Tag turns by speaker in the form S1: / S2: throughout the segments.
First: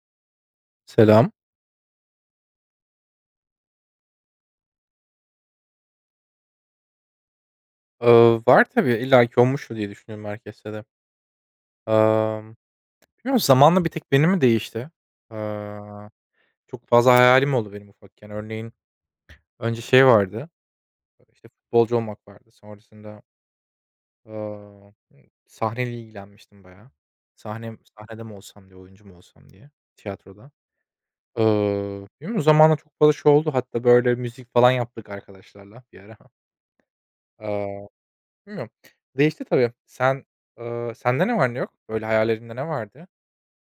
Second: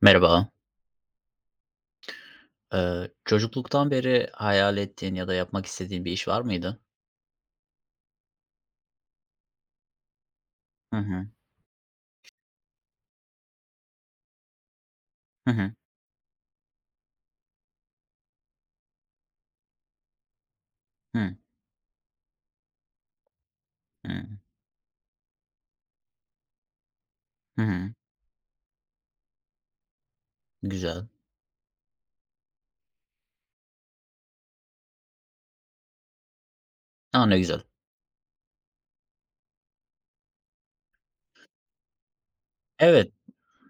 S1: Merhaba.
S2: Selam.
S1: Çocukluktan beri hayal ettiğin ya da yapmak istediğin bir iş var mıydı?
S2: Var tabii, illaki olmuştur diye düşünüyorum herkeste de.
S1: Hı hı.
S2: Emm, bilmiyorum zamanla bir tek benim mi değişti?
S1: Hı hı.
S2: Eee, çok fazla hayalim oldu benim ufakken. Örneğin önce şey vardı,
S1: Hı hı.
S2: işte, futbolcu olmak vardı. Sonrasında, aaa, sahneyle ilgilenmiştim bayağı.
S1: Hı
S2: Sahne
S1: hı.
S2: sahnede mi olsam diye, oyuncu mu olsam diye tiyatroda.
S1: Güzel.
S2: Bilmiyorum zamanla çok fazla şey oldu. Hatta, böyle, müzik falan yaptık arkadaşlarla bir ara.
S1: A, ne güzel.
S2: Bilmiyorum. Değişti tabii. Sende ne var ne yok? Böyle hayallerinde ne vardı?
S1: Evet,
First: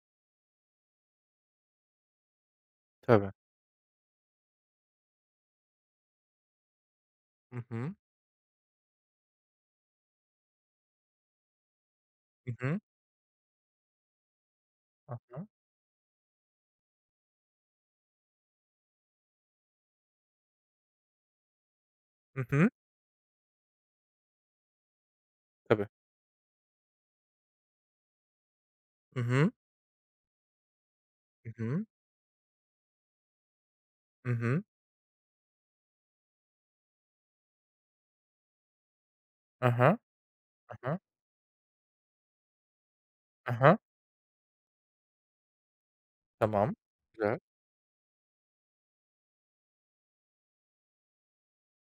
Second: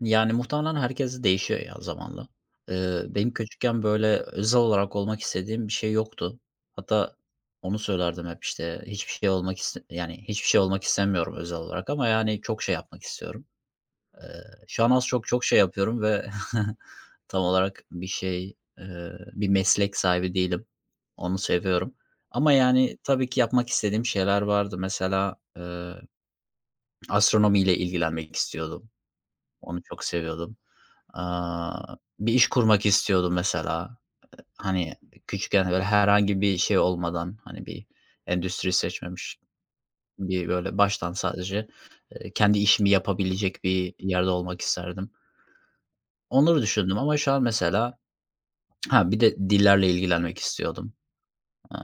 S1: yani muhtemelen herkes değişiyor ya zamanla. Benim
S2: Tabii.
S1: küçükken böyle özel olarak olmak istediğim bir şey yoktu. Hatta
S2: Hı
S1: onu
S2: hı.
S1: söylerdim hep, işte, hiçbir şey olmak iste yani hiçbir şey olmak istemiyorum özel olarak ama yani
S2: Hı
S1: çok şey
S2: hı.
S1: yapmak istiyorum. Şu an az
S2: Hı
S1: çok çok
S2: hı.
S1: şey yapıyorum ve tam olarak bir şey, bir meslek sahibi değilim. Onu seviyorum. Ama
S2: Hı.
S1: yani tabii ki yapmak istediğim şeyler vardı. Mesela,
S2: Tabii.
S1: astronomiyle ilgilenmek istiyordum.
S2: Hı hı.
S1: Onu çok seviyordum.
S2: Hı hı.
S1: Bir iş kurmak istiyordum mesela.
S2: Hı hı.
S1: Hani, küçükken böyle herhangi bir şey olmadan, hani, bir endüstri seçmemiş,
S2: Hı hı.
S1: bir böyle
S2: Hı.
S1: baştan sadece, kendi işimi yapabilecek bir yerde olmak isterdim. Onları
S2: Tamam.
S1: düşündüm ama şu
S2: Güzel.
S1: an mesela. Ha, bir de dillerle ilgilenmek istiyordum. Eee,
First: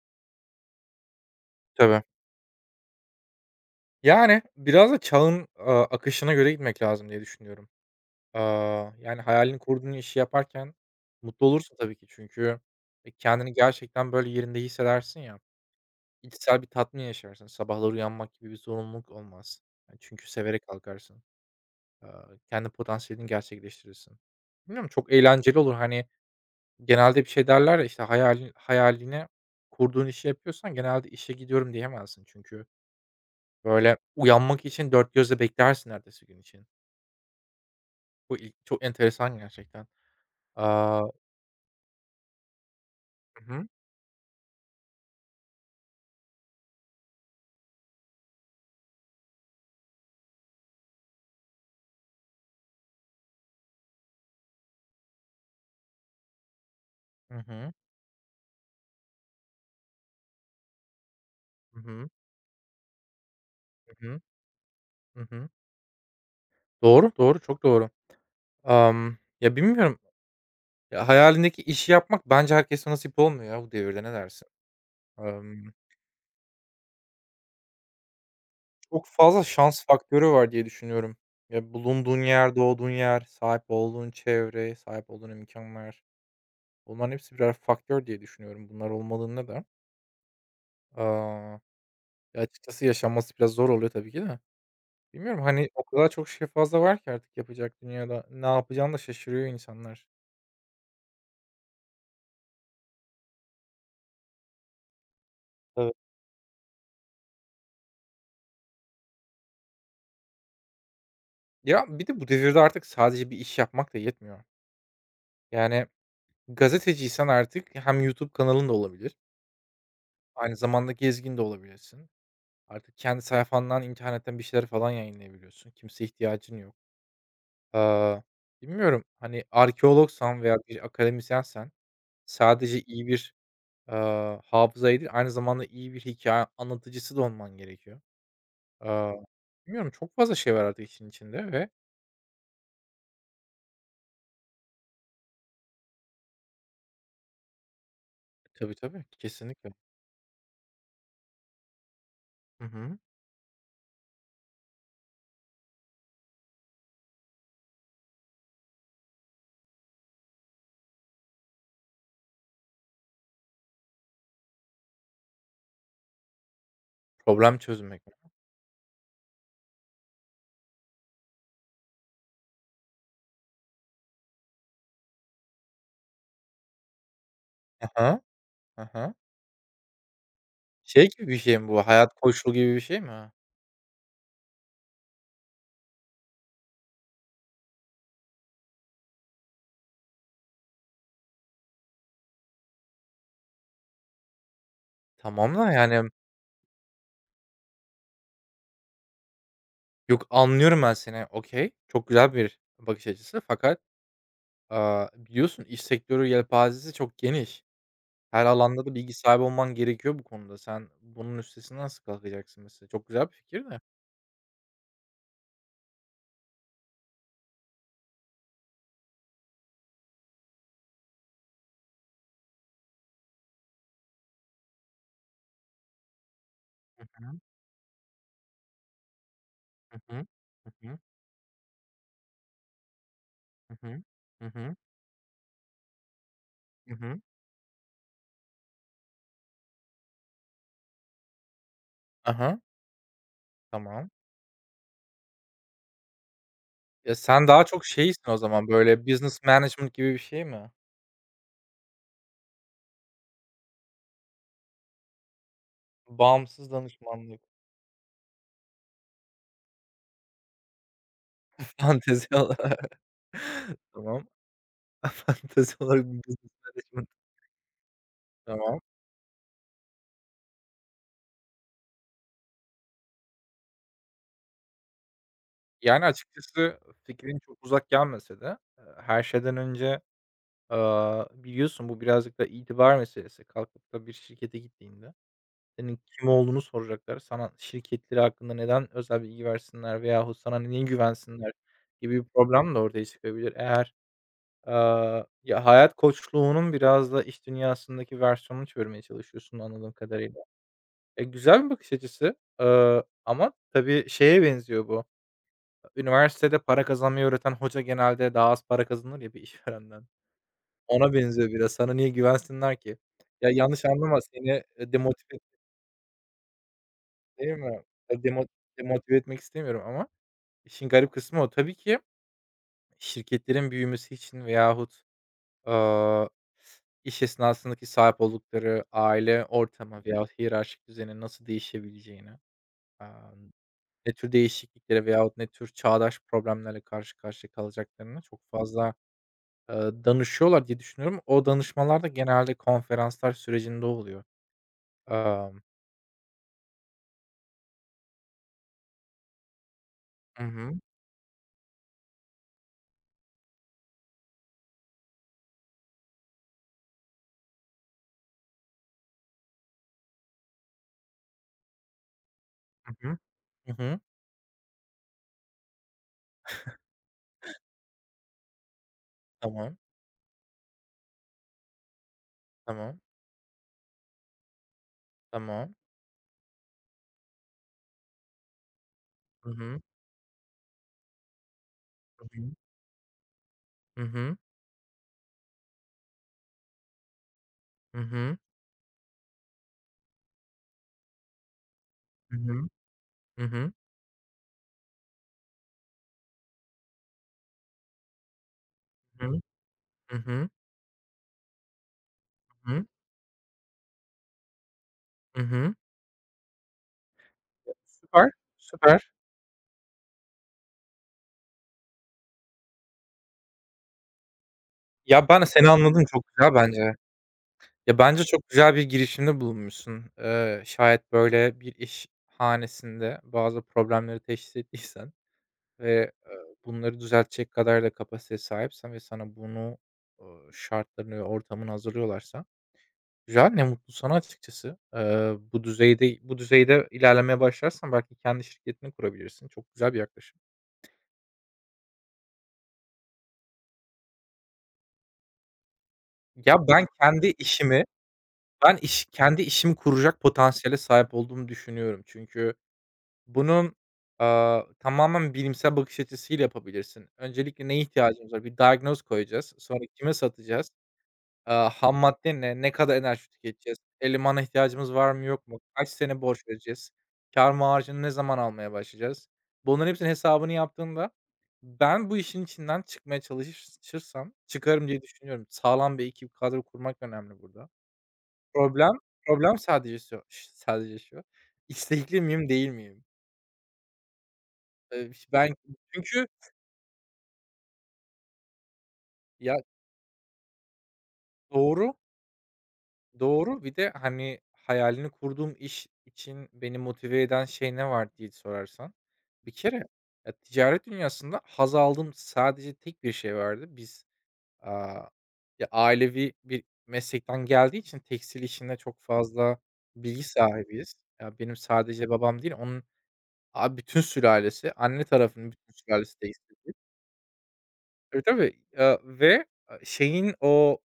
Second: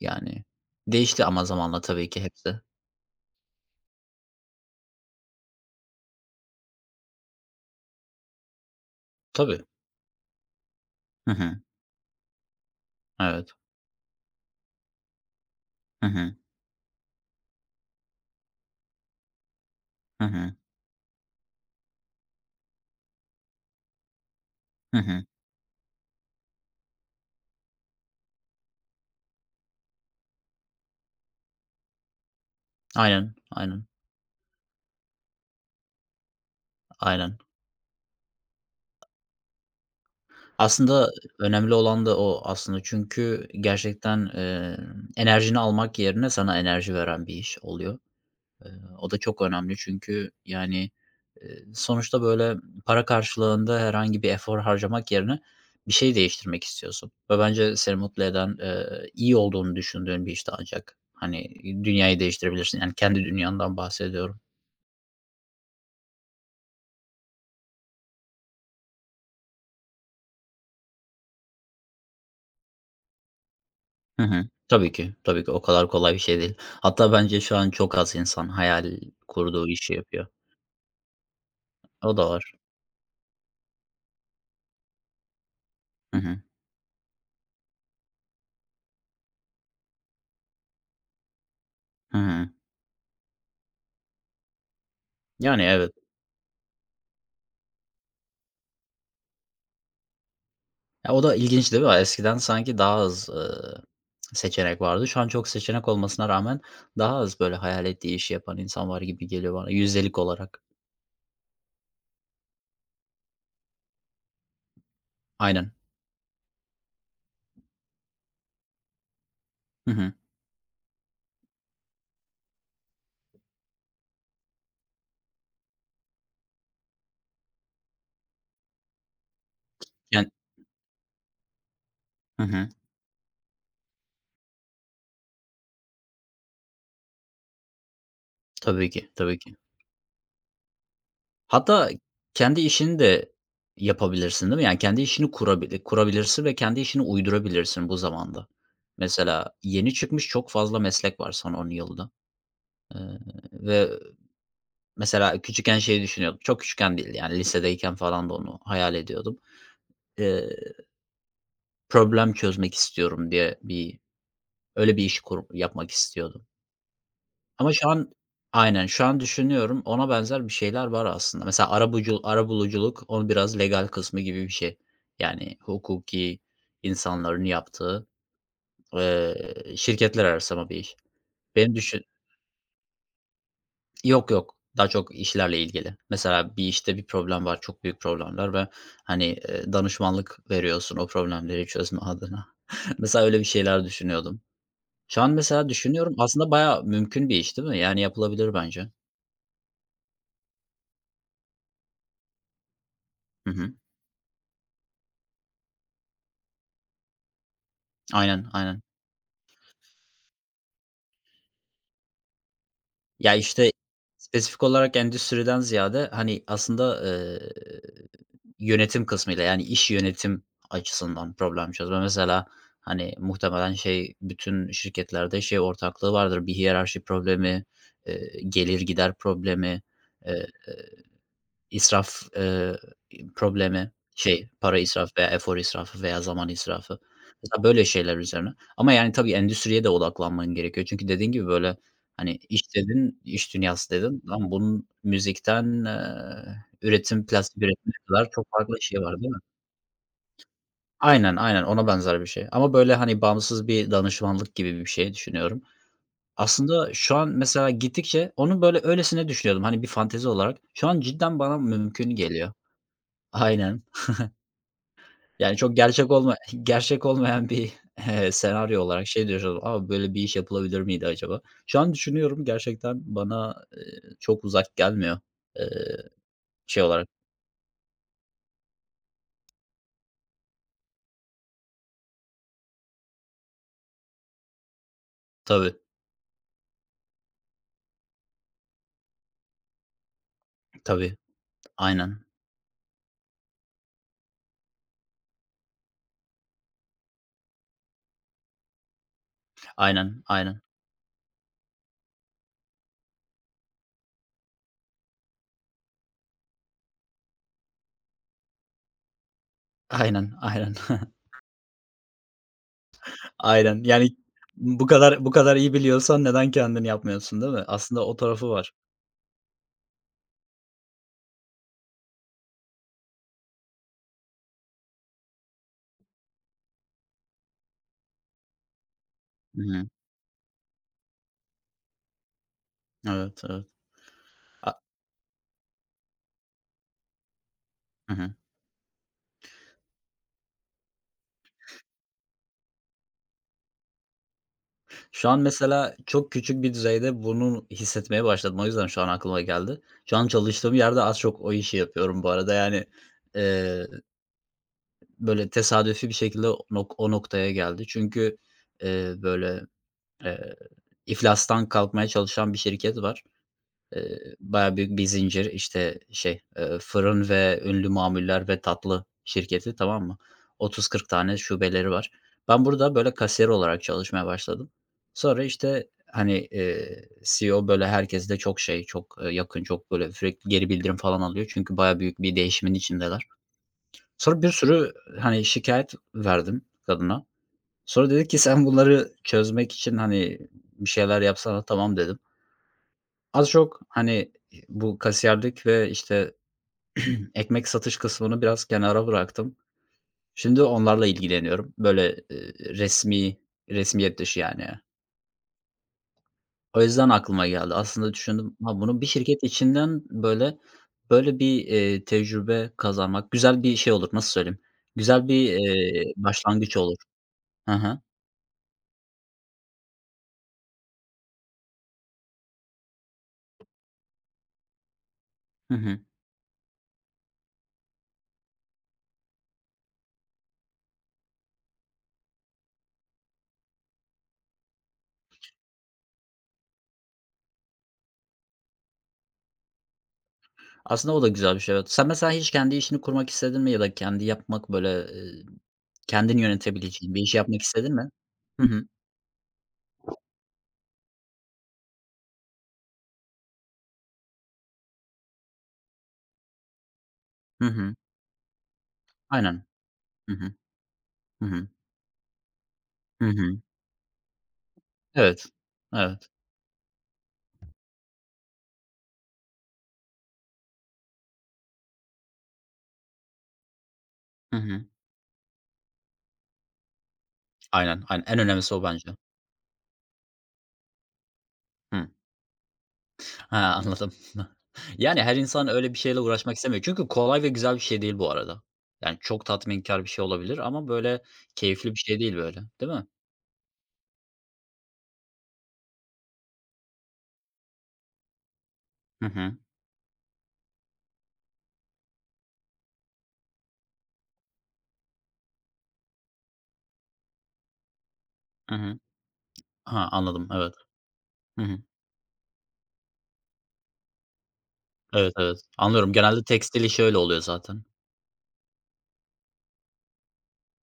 S1: Yani değişti ama zamanla
S2: Tabii.
S1: tabii ki hepsi.
S2: Yani, biraz da çağın, akışına göre gitmek lazım diye düşünüyorum. Yani hayalini
S1: Tabii.
S2: kurduğun işi yaparken
S1: Hı
S2: mutlu
S1: hı.
S2: olursun tabii ki çünkü,
S1: Evet.
S2: kendini gerçekten böyle yerinde hissedersin ya,
S1: Hı hı.
S2: içsel bir tatmin yaşarsın. Sabahları uyanmak gibi bir zorunluluk olmaz. Yani
S1: Hı
S2: çünkü
S1: hı.
S2: severek kalkarsın. Kendi potansiyelini gerçekleştirirsin. Bilmiyorum,
S1: Hı
S2: çok
S1: hı.
S2: eğlenceli olur. Hani, genelde bir şey derler ya, işte, hayaline kurduğun işi yapıyorsan genelde işe gidiyorum diyemezsin. Çünkü,
S1: Aynen, aynen,
S2: böyle, uyanmak için dört gözle beklersin ertesi gün için.
S1: aynen.
S2: Bu il çok enteresan gerçekten. Aaa
S1: Aslında önemli olan da o aslında
S2: Hı
S1: çünkü
S2: hı.
S1: gerçekten, enerjini almak yerine sana enerji veren bir iş oluyor. Eee, O da çok önemli çünkü, yani, sonuçta, böyle, para karşılığında herhangi bir efor harcamak yerine bir şey değiştirmek istiyorsun
S2: Hı
S1: ve
S2: hı.
S1: bence seni mutlu eden, iyi olduğunu düşündüğün bir işte ancak, hani,
S2: Hı hı.
S1: dünyayı değiştirebilirsin. Yani kendi dünyandan
S2: Hı hı.
S1: bahsediyorum.
S2: Doğru, doğru, çok doğru. Ya, bilmiyorum, ya, hayalindeki işi yapmak bence herkeste nasip olmuyor ya bu devirde. Ne
S1: Hı hı.
S2: dersin?
S1: Tabii ki, tabii ki o
S2: Emm
S1: kadar kolay bir şey değil. Hatta bence şu an çok az insan hayal
S2: Çok fazla
S1: kurduğu
S2: şans
S1: işi yapıyor.
S2: faktörü var diye düşünüyorum. Ya,
S1: O
S2: bulunduğun
S1: da var.
S2: yer, doğduğun yer, sahip olduğun çevre, sahip olduğun imkanlar,
S1: Hı hı.
S2: bunların hepsi birer faktör diye düşünüyorum. Bunlar olmadığında da, aaa,
S1: Hı
S2: ya,
S1: hı.
S2: açıkçası yaşanması biraz zor oluyor tabii ki de. Bilmiyorum,
S1: Yani
S2: hani, o
S1: evet.
S2: kadar çok şey fazla var ki artık yapacak dünyada. Ne yapacağını da şaşırıyor insanlar.
S1: Ya, o da ilginç değil mi? Eskiden sanki daha az, seçenek vardı. Şu an çok seçenek
S2: Evet.
S1: olmasına rağmen daha az böyle hayal ettiği işi yapan insan var gibi geliyor bana yüzdelik olarak.
S2: Ya, bir de bu devirde artık sadece bir iş yapmak da yetmiyor.
S1: Aynen.
S2: Yani gazeteciysen artık hem YouTube kanalın da olabilir,
S1: Hı hı.
S2: aynı zamanda gezgin de olabilirsin. Artık kendi sayfandan, internetten bir şeyler falan yayınlayabiliyorsun. Kimseye ihtiyacın yok. Aaa, Bilmiyorum, hani,
S1: Yani.
S2: arkeologsan veya bir akademisyensen
S1: Hı hı.
S2: sadece iyi bir, hafızayı değil, aynı zamanda iyi bir hikaye anlatıcısı da olman gerekiyor.
S1: Tabii ki,
S2: Aaa,
S1: tabii ki.
S2: Bilmiyorum, çok fazla şey var artık işin içinde ve.
S1: Hatta kendi işini de yapabilirsin, değil mi? Yani kendi işini kurabilirsin ve kendi işini uydurabilirsin bu zamanda.
S2: Tabii, tabii,
S1: Mesela
S2: kesinlikle.
S1: yeni çıkmış çok fazla meslek var son 10 yılda.
S2: Hı hı.
S1: Iıı, ve mesela küçükken şeyi düşünüyordum. Çok küçükken değil, yani lisedeyken falan da onu hayal ediyordum. Eee, Problem çözmek istiyorum diye bir öyle bir iş yapmak istiyordum.
S2: Problem
S1: Ama şu
S2: çözmek.
S1: an.
S2: Hı.
S1: Aynen, şu an düşünüyorum, ona benzer bir şeyler var aslında. Mesela arabuluculuk, onun biraz legal kısmı gibi bir şey. Yani hukuki insanların yaptığı,
S2: Aha. Hı.
S1: şirketler arası ama bir iş.
S2: Şey gibi bir şey mi
S1: Benim
S2: bu?
S1: düşün.
S2: Hayat koçluğu gibi bir şey mi?
S1: Yok, yok, daha çok işlerle ilgili. Mesela bir işte bir problem var, çok büyük problemler ve, hani, danışmanlık veriyorsun o problemleri çözme adına. Mesela öyle bir şeyler düşünüyordum. Şu an
S2: Tamam
S1: mesela
S2: da, yani,
S1: düşünüyorum, aslında bayağı mümkün bir iş değil mi? Yani yapılabilir bence.
S2: yok, anlıyorum ben seni. Okay, çok güzel bir bakış açısı
S1: Hı hı.
S2: fakat biliyorsun iş sektörü yelpazesi çok geniş. Her
S1: Aynen, aynen.
S2: alanda da bilgi sahibi olman gerekiyor bu konuda. Sen bunun üstesinden nasıl kalkacaksın mesela? Çok güzel bir
S1: Ya,
S2: fikir
S1: işte,
S2: de.
S1: spesifik olarak endüstriden ziyade, hani, aslında, yönetim kısmıyla, yani, iş yönetim açısından problem çözme. Mesela, hani, muhtemelen şey, bütün şirketlerde şey ortaklığı vardır, bir hiyerarşi
S2: Hı hı.
S1: problemi, gelir gider problemi,
S2: Hı hı. Hı hı.
S1: İsraf,
S2: Hı
S1: problemi,
S2: hı.
S1: şey,
S2: Hı hı.
S1: para israfı veya efor israfı veya zaman
S2: Hı
S1: israfı.
S2: hı.
S1: Mesela böyle şeyler üzerine ama, yani, tabii endüstriye de odaklanman gerekiyor. Çünkü dediğin gibi, böyle,
S2: Hı
S1: hani,
S2: hı.
S1: iş dedin, iş dünyası
S2: Tamam.
S1: dedin. Lan bunun müzikten,
S2: Ya,
S1: üretim,
S2: sen
S1: plastik
S2: daha çok
S1: üretimine kadar
S2: şeysin o
S1: çok
S2: zaman,
S1: farklı şey
S2: böyle,
S1: var, değil mi?
S2: business management gibi bir şey mi?
S1: Aynen, aynen ona benzer bir şey ama, böyle, hani, bağımsız bir danışmanlık gibi bir şey düşünüyorum.
S2: Bağımsız
S1: Aslında şu an
S2: danışmanlık.
S1: mesela gittikçe onu, böyle, öylesine düşünüyordum, hani, bir fantezi olarak. Şu an cidden bana mümkün
S2: Fantezi
S1: geliyor.
S2: olarak.
S1: Aynen.
S2: Tamam.
S1: Yani
S2: Fantezi
S1: çok
S2: olarak
S1: gerçek
S2: bir
S1: olma
S2: business
S1: gerçek
S2: management.
S1: olmayan bir,
S2: Tamam.
S1: senaryo olarak şey diyoruz. "A, böyle bir iş yapılabilir miydi acaba?" Şu an düşünüyorum gerçekten bana, çok uzak gelmiyor. Eee,
S2: Yani, açıkçası
S1: Şey olarak.
S2: fikrin çok uzak gelmese de, her şeyden önce biliyorsun bu birazcık da itibar meselesi. Kalkıp da bir şirkete gittiğinde
S1: Tabii,
S2: senin kim olduğunu soracaklar. Sana şirketleri hakkında neden özel bilgi versinler veyahut sana niye
S1: tabii.
S2: güvensinler gibi
S1: Aynen,
S2: bir problem de ortaya çıkabilir. Eğer, ya, hayat koçluğunun biraz da iş dünyasındaki versiyonunu çevirmeye çalışıyorsun anladığım
S1: aynen,
S2: kadarıyla.
S1: aynen,
S2: Güzel bir bakış açısı, ama tabii şeye benziyor bu, üniversitede para kazanmayı öğreten hoca genelde daha az para kazanır ya bir işverenden.
S1: aynen, aynen,
S2: Ona benziyor biraz. Sana niye güvensinler ki? Ya,
S1: aynen.
S2: yanlış
S1: Yani
S2: anlama, seni,
S1: bu kadar bu
S2: demotive
S1: kadar iyi biliyorsan neden kendini yapmıyorsun, değil
S2: değil
S1: mi?
S2: mi?
S1: Aslında o
S2: Ya, demo
S1: tarafı var.
S2: demotive etmek istemiyorum ama işin garip kısmı o. Tabii ki şirketlerin büyümesi için veyahut, aaa, iş esnasındaki sahip oldukları aile
S1: Hı hı.
S2: ortamı veyahut hiyerarşik düzenin nasıl değişebileceğini, aaa,
S1: Evet, evet.
S2: ne tür
S1: A.
S2: değişikliklere veyahut ne tür çağdaş problemlerle karşı karşıya
S1: Hı
S2: kalacaklarını
S1: hı.
S2: çok fazla, eee, danışıyorlar diye düşünüyorum. O danışmalar da genelde konferanslar sürecinde oluyor.
S1: Şu an
S2: Amm,
S1: mesela çok küçük bir düzeyde bunu hissetmeye başladım. O yüzden şu an aklıma geldi. Şu an
S2: hı
S1: çalıştığım
S2: hı,
S1: yerde az çok o işi yapıyorum bu arada. Yani, eee, böyle tesadüfi bir şekilde o noktaya geldi. Çünkü, böyle, eee, iflastan kalkmaya çalışan bir
S2: hı
S1: şirket
S2: hı,
S1: var.
S2: hı hı.
S1: Bayağı büyük bir zincir, işte, şey, fırın ve ünlü mamuller ve tatlı şirketi,
S2: Tamam,
S1: tamam mı? 30-40 tane şubeleri var. Ben burada
S2: tamam,
S1: böyle kasiyer olarak çalışmaya başladım. Sonra,
S2: tamam.
S1: işte, hani, CEO böyle herkesle çok şey, çok,
S2: Hı
S1: yakın,
S2: hı,
S1: çok böyle sürekli geri bildirim falan alıyor. Çünkü bayağı büyük
S2: hı
S1: bir
S2: hı,
S1: değişimin içindeler.
S2: hı hı,
S1: Sonra bir sürü, hani, şikayet verdim kadına.
S2: hı
S1: Sonra dedi
S2: hı,
S1: ki, "Sen bunları çözmek için, hani, bir şeyler yapsana." "Tamam." dedim.
S2: hı hı, hı
S1: Az
S2: hı,
S1: çok, hani, bu kasiyerlik ve, işte, ekmek satış kısmını biraz kenara
S2: hı
S1: bıraktım.
S2: hı, hı
S1: Şimdi onlarla ilgileniyorum. Böyle,
S2: hı,
S1: resmiyet dışı yani.
S2: hı hı.
S1: O yüzden aklıma geldi. Aslında
S2: Süper,
S1: düşündüm, ha, bunu
S2: süper.
S1: bir şirket içinden, böyle bir, tecrübe kazanmak güzel bir şey olur. Nasıl söyleyeyim? Güzel
S2: Ya, ben
S1: bir,
S2: seni anladım, çok güzel
S1: başlangıç
S2: bence.
S1: olur. Hı
S2: Ya,
S1: hı.
S2: bence çok güzel bir girişimde bulunmuşsun. Şayet böyle bir iş hanesinde bazı problemleri teşhis ettiysen
S1: Hı hı.
S2: ve, bunları düzeltecek kadar da kapasiteye sahipsen ve sana bunu, eee, şartlarını ve ortamını hazırlıyorlarsa. Güzel, ne mutlu sana açıkçası. Bu düzeyde ilerlemeye başlarsan belki kendi şirketini kurabilirsin. Çok güzel bir yaklaşım.
S1: Aslında o da güzel bir şey, evet. Sen mesela hiç kendi işini kurmak istedin mi ya da kendi yapmak, böyle, kendini
S2: Ya, ben
S1: yönetebileceğin bir
S2: kendi
S1: iş yapmak
S2: işimi
S1: istedin mi? Hı
S2: ben
S1: hı.
S2: iş kendi işimi kuracak potansiyele sahip olduğumu düşünüyorum. Çünkü bunun, tamamen bilimsel bakış açısıyla yapabilirsin. Öncelikle
S1: Hı
S2: neye
S1: hı.
S2: ihtiyacımız var? Bir diagnoz koyacağız.
S1: Aynen.
S2: Sonra kime
S1: Hı hı.
S2: satacağız?
S1: Hı hı.
S2: Ham madde ne? Ne kadar
S1: Hı
S2: enerji
S1: hı.
S2: tüketeceğiz? Elemana ihtiyacımız var mı,
S1: Evet.
S2: yok mu? Kaç sene
S1: Evet.
S2: borç vereceğiz? Kâr marjını ne zaman almaya başlayacağız? Bunların hepsinin hesabını yaptığında ben bu işin içinden çıkmaya çalışırsam
S1: Hı hı.
S2: çıkarım diye düşünüyorum. Sağlam bir ekip, kadro kurmak önemli burada.
S1: Aynen, aynen. En önemlisi o
S2: Problem
S1: bence.
S2: problem sadece şu,
S1: Hıı.
S2: istekli miyim, değil miyim?
S1: Ha, anladım. Yani,
S2: Ş
S1: her
S2: ben
S1: insan öyle bir şeyle
S2: çünkü
S1: uğraşmak istemiyor. Çünkü kolay ve güzel bir şey değil bu arada. Yani, çok
S2: ya
S1: tatminkar bir şey olabilir ama, böyle, keyifli
S2: doğru.
S1: bir şey değil, böyle, değil mi?
S2: Doğru. Bir de, hani, hayalini kurduğum iş için beni motive eden şey ne var diye sorarsan,
S1: Hı
S2: bir
S1: hı.
S2: kere, ya, ticaret dünyasında haz aldığım sadece tek bir şey vardı. Biz, aaa, ya, ailevi bir meslekten geldiği için tekstil
S1: Hı
S2: işinde
S1: hı.
S2: çok fazla
S1: Ha,
S2: bilgi
S1: anladım, evet.
S2: sahibiyiz. Ya, benim
S1: Hı hı.
S2: sadece babam değil, onun, bütün sülalesi, anne
S1: Evet,
S2: tarafının
S1: evet.
S2: bütün
S1: Anlıyorum.
S2: sülalesi
S1: Genelde
S2: tekstilci.
S1: tekstil işi öyle oluyor zaten.
S2: Tabii, tabii. Ve, şeyin o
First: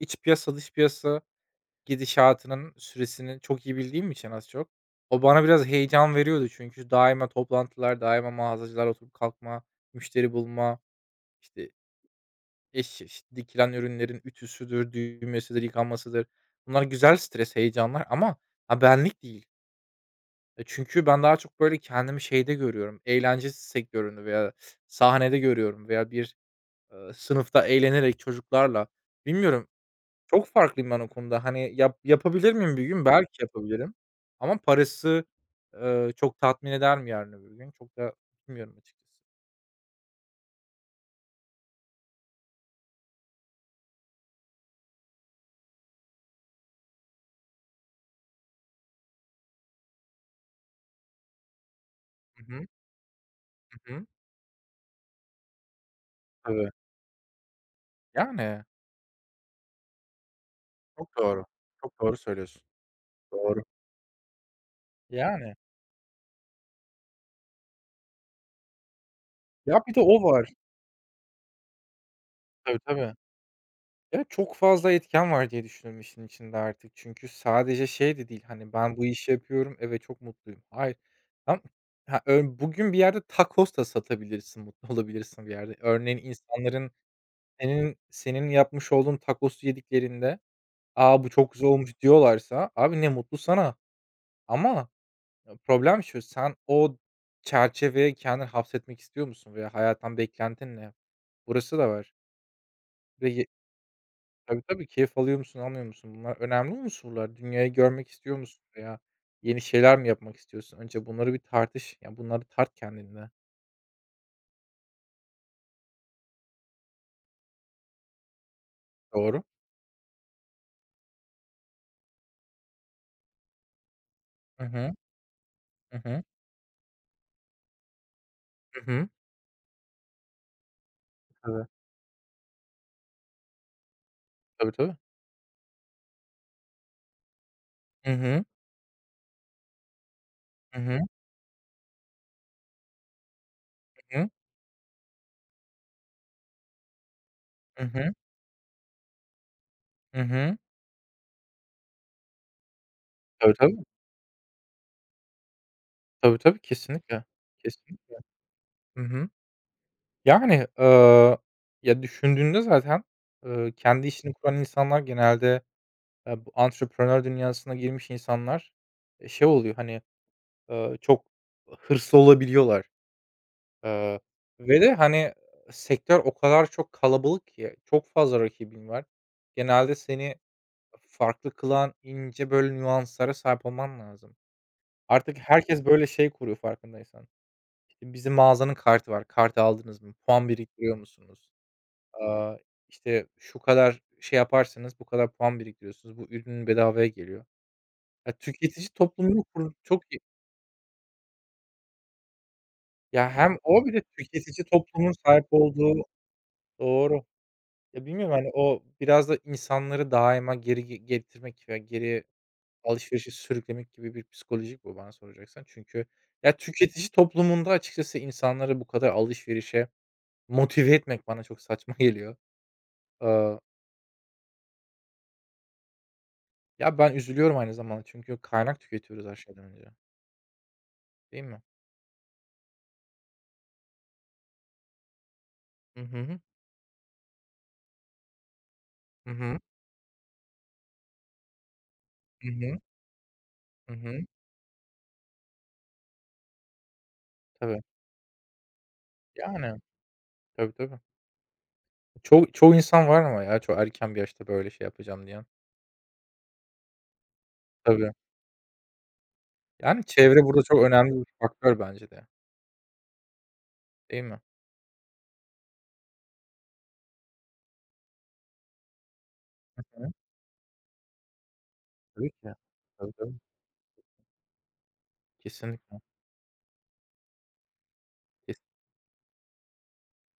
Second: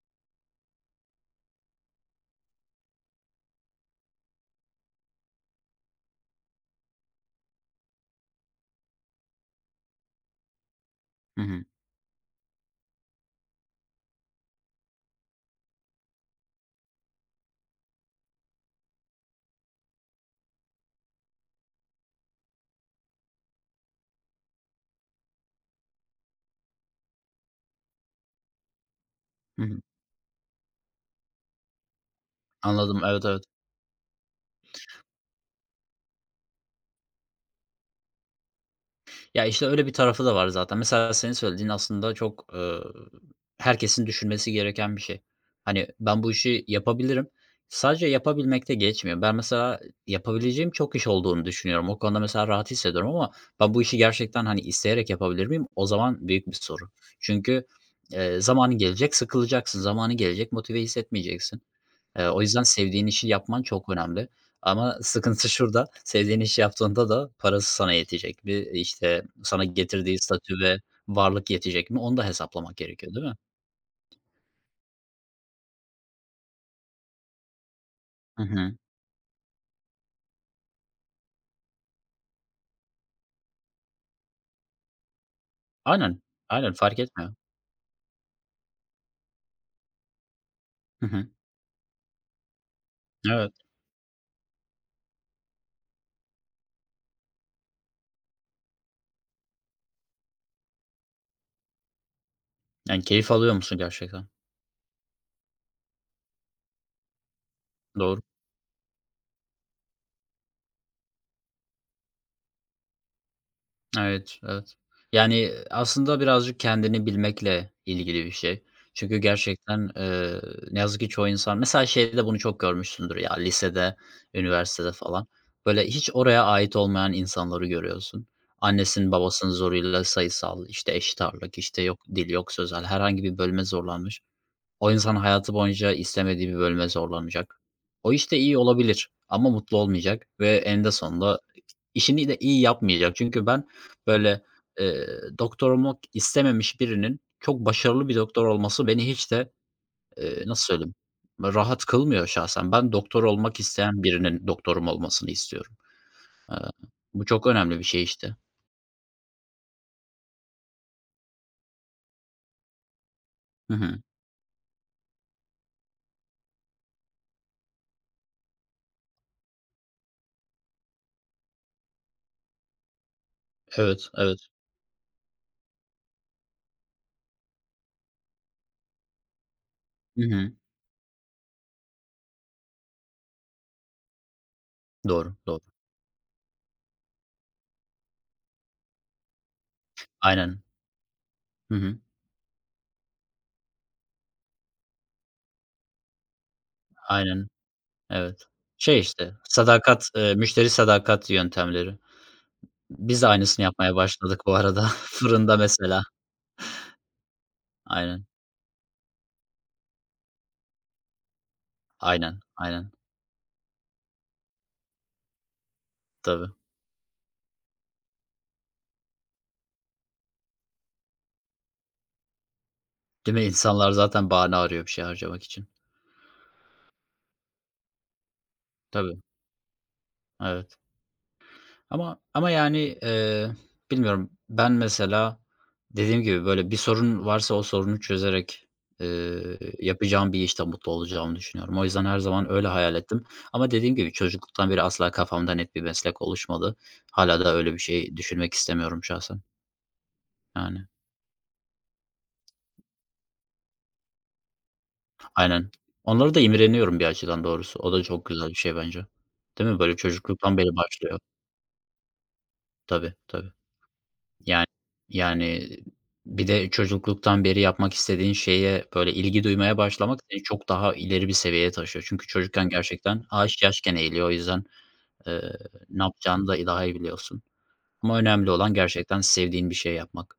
S2: iç piyasa, dış piyasa gidişatının süresini çok iyi bildiğim için az çok, o bana biraz heyecan veriyordu çünkü daima toplantılar, daima mağazacılar oturup kalkma, müşteri bulma,
S1: Hı hı.
S2: işte, iş dikilen ürünlerin ütüsüdür, düğmesidir, yıkanmasıdır. Bunlar güzel stres, heyecanlar ama, ha, benlik değil. Çünkü ben daha çok böyle kendimi şeyde görüyorum, eğlence sektöründe veya sahnede görüyorum veya bir, sınıfta eğlenerek çocuklarla,
S1: Hı
S2: bilmiyorum
S1: hı.
S2: çok farklıyım ben o konuda. Hani, yapabilir miyim bir
S1: Anladım.
S2: gün?
S1: Evet,
S2: Belki
S1: evet.
S2: yapabilirim. Ama parası, çok tatmin eder mi yarın öbür gün? Çok da bilmiyorum açıkçası.
S1: Ya, işte, öyle bir tarafı da var zaten. Mesela senin söylediğin aslında çok, herkesin düşünmesi gereken bir şey. Hani, ben bu işi yapabilirim. Sadece yapabilmekte geçmiyor. Ben mesela yapabileceğim çok iş olduğunu düşünüyorum. O konuda
S2: Hı
S1: mesela
S2: hı.
S1: rahat hissediyorum ama ben bu
S2: Hı
S1: işi
S2: hı.
S1: gerçekten, hani, isteyerek yapabilir miyim? O zaman büyük bir
S2: Tabii.
S1: soru. Çünkü,
S2: Yani,
S1: zamanı gelecek sıkılacaksın. Zamanı gelecek motive
S2: çok doğru.
S1: hissetmeyeceksin.
S2: Çok doğru
S1: O yüzden
S2: söylüyorsun.
S1: sevdiğin işi
S2: Doğru.
S1: yapman çok önemli ama sıkıntı
S2: Yani.
S1: şurada, sevdiğin işi yaptığında da parası sana yetecek mi? İşte, sana
S2: Ya, bir de
S1: getirdiği
S2: o var.
S1: statü ve varlık yetecek mi? Onu da hesaplamak
S2: Tabii,
S1: gerekiyor,
S2: tabii.
S1: değil mi?
S2: Ya, çok fazla etken var diye düşünüyorum işin içinde artık. Çünkü sadece şey de
S1: Hı
S2: değil, hani,
S1: hı.
S2: ben bu işi yapıyorum, evet, çok mutluyum. Hayır. Tam ha, ö bugün bir yerde tacos da satabilirsin, mutlu olabilirsin bir yerde. Örneğin
S1: Aynen, aynen
S2: insanların
S1: fark etmiyor.
S2: Senin senin yapmış olduğun tacosu yediklerinde,
S1: Hı
S2: "A,
S1: hı.
S2: bu çok güzel olmuş." diyorlarsa abi ne mutlu
S1: Evet,
S2: sana ama problem şu, sen o çerçeveye kendini hapsetmek istiyor musun veya hayattan beklentin ne? Burası da var.
S1: yani keyif
S2: Ve ye
S1: alıyor musun gerçekten?
S2: Tabii, tabii, keyif alıyor musun, almıyor musun? Bunlar önemli unsurlar. Dünyayı görmek
S1: Doğru.
S2: istiyor musun veya yeni şeyler mi yapmak istiyorsun? Önce bunları bir tartış. Ya, bunları tart kendinle.
S1: Evet, evet. Yani, aslında birazcık kendini bilmekle ilgili bir şey. Çünkü
S2: Doğru.
S1: gerçekten, ne yazık ki çoğu insan mesela şeyde bunu çok görmüşsündür ya, lisede,
S2: Hı
S1: üniversitede
S2: hı.
S1: falan. Böyle
S2: Hı
S1: hiç
S2: hı.
S1: oraya ait olmayan insanları görüyorsun.
S2: Hı hı.
S1: Annesinin babasının zoruyla sayısal, işte, eşit ağırlık,
S2: Tabii.
S1: işte, yok dil, yok sözel herhangi bir bölüme zorlanmış.
S2: Tabii,
S1: O
S2: tabii.
S1: insan hayatı boyunca istemediği bir bölüme zorlanacak.
S2: Hı
S1: O işte
S2: hı.
S1: iyi olabilir ama mutlu olmayacak ve
S2: Hı
S1: eninde
S2: hı.
S1: sonunda işini de iyi yapmayacak. Çünkü ben
S2: Hı hı.
S1: böyle, eee, doktor olmak istememiş birinin çok
S2: Hı
S1: başarılı
S2: hı.
S1: bir doktor olması beni hiç de,
S2: Hı hı.
S1: nasıl söyleyeyim, rahat kılmıyor şahsen. Ben doktor
S2: Tabii,
S1: olmak
S2: tabii.
S1: isteyen birinin doktorum olmasını istiyorum.
S2: Tabii,
S1: Eee,
S2: tabii, kesinlikle.
S1: Bu çok önemli bir
S2: Kesin
S1: şey işte.
S2: Hı hı. Yani, ya, düşündüğünde zaten,
S1: Hı hı.
S2: kendi işini kuran insanlar genelde, bu antrepreneur dünyasına girmiş insanlar, şey oluyor, hani, çok hırslı olabiliyorlar.
S1: Evet,
S2: Eee,
S1: evet.
S2: ve de, hani, sektör o kadar çok kalabalık ki çok fazla rakibin var. Genelde
S1: Hı
S2: seni
S1: hı.
S2: farklı kılan ince, böyle, nüanslara sahip olman lazım.
S1: Doğru,
S2: Artık
S1: doğru.
S2: herkes böyle şey kuruyor farkındaysan. Bizim mağazanın kartı var. Kartı aldınız mı? Puan
S1: Aynen.
S2: biriktiriyor musunuz?
S1: Hı hı.
S2: Aaa, işte, şu kadar şey yaparsanız bu kadar puan biriktiriyorsunuz. Bu ürün bedavaya geliyor.
S1: Aynen.
S2: Ya,
S1: Evet.
S2: tüketici
S1: Şey, işte,
S2: toplumunu kur çok
S1: sadakat,
S2: iyi.
S1: müşteri sadakat yöntemleri. Biz de
S2: Ya, hem
S1: aynısını
S2: o bir
S1: yapmaya
S2: de
S1: başladık bu
S2: tüketici
S1: arada
S2: toplumun sahip
S1: fırında mesela.
S2: olduğu. Doğru. Ya,
S1: Aynen,
S2: bilmiyorum, hani, o biraz da insanları daima geri getirmek ve geri
S1: aynen, aynen.
S2: alışverişe sürüklemek gibi bir psikolojik bu bana soracaksan. Çünkü
S1: Tabii.
S2: ya, tüketici toplumunda açıkçası insanları bu kadar alışverişe motive etmek bana çok saçma geliyor.
S1: Değil mi?
S2: Aaa
S1: İnsanlar zaten bahane arıyor bir şey harcamak için.
S2: Ya, ben üzülüyorum aynı zamanda çünkü kaynak
S1: Tabii,
S2: tüketiyoruz her şeyden önce,
S1: evet.
S2: değil mi?
S1: Ama, yani, bilmiyorum. Ben mesela
S2: Hı
S1: dediğim
S2: hı.
S1: gibi, böyle, bir sorun varsa o sorunu çözerek,
S2: Hı hı.
S1: yapacağım bir işte mutlu olacağımı düşünüyorum. O yüzden her
S2: Hı
S1: zaman öyle
S2: hı.
S1: hayal ettim. Ama
S2: Hı
S1: dediğim gibi
S2: hı.
S1: çocukluktan beri asla kafamda net bir meslek oluşmadı. Hala da öyle bir
S2: Tabii.
S1: şey düşünmek istemiyorum şahsen.
S2: Yani. Tabii,
S1: Yani,
S2: tabii. Çoğu insan var ama ya çok erken bir yaşta böyle şey yapacağım diyen.
S1: aynen. Onları da imreniyorum bir açıdan doğrusu. O da
S2: Tabii.
S1: çok güzel bir şey bence. Değil mi? Böyle
S2: Yani çevre
S1: çocukluktan
S2: burada
S1: beri
S2: çok
S1: başlıyor.
S2: önemli bir faktör bence de,
S1: Tabii, tabii.
S2: değil mi?
S1: Yani yani bir de çocukluktan beri yapmak istediğin şeye böyle ilgi duymaya
S2: Hı.
S1: başlamak seni çok daha ileri bir seviyeye taşıyor. Çünkü
S2: Tabii ki.
S1: çocukken
S2: Tabii,
S1: gerçekten
S2: tabii.
S1: ağaç yaşken eğiliyor. O yüzden, eee,
S2: Kesinlikle.
S1: ne yapacağını da daha iyi biliyorsun. Ama önemli olan gerçekten sevdiğin bir şey yapmak.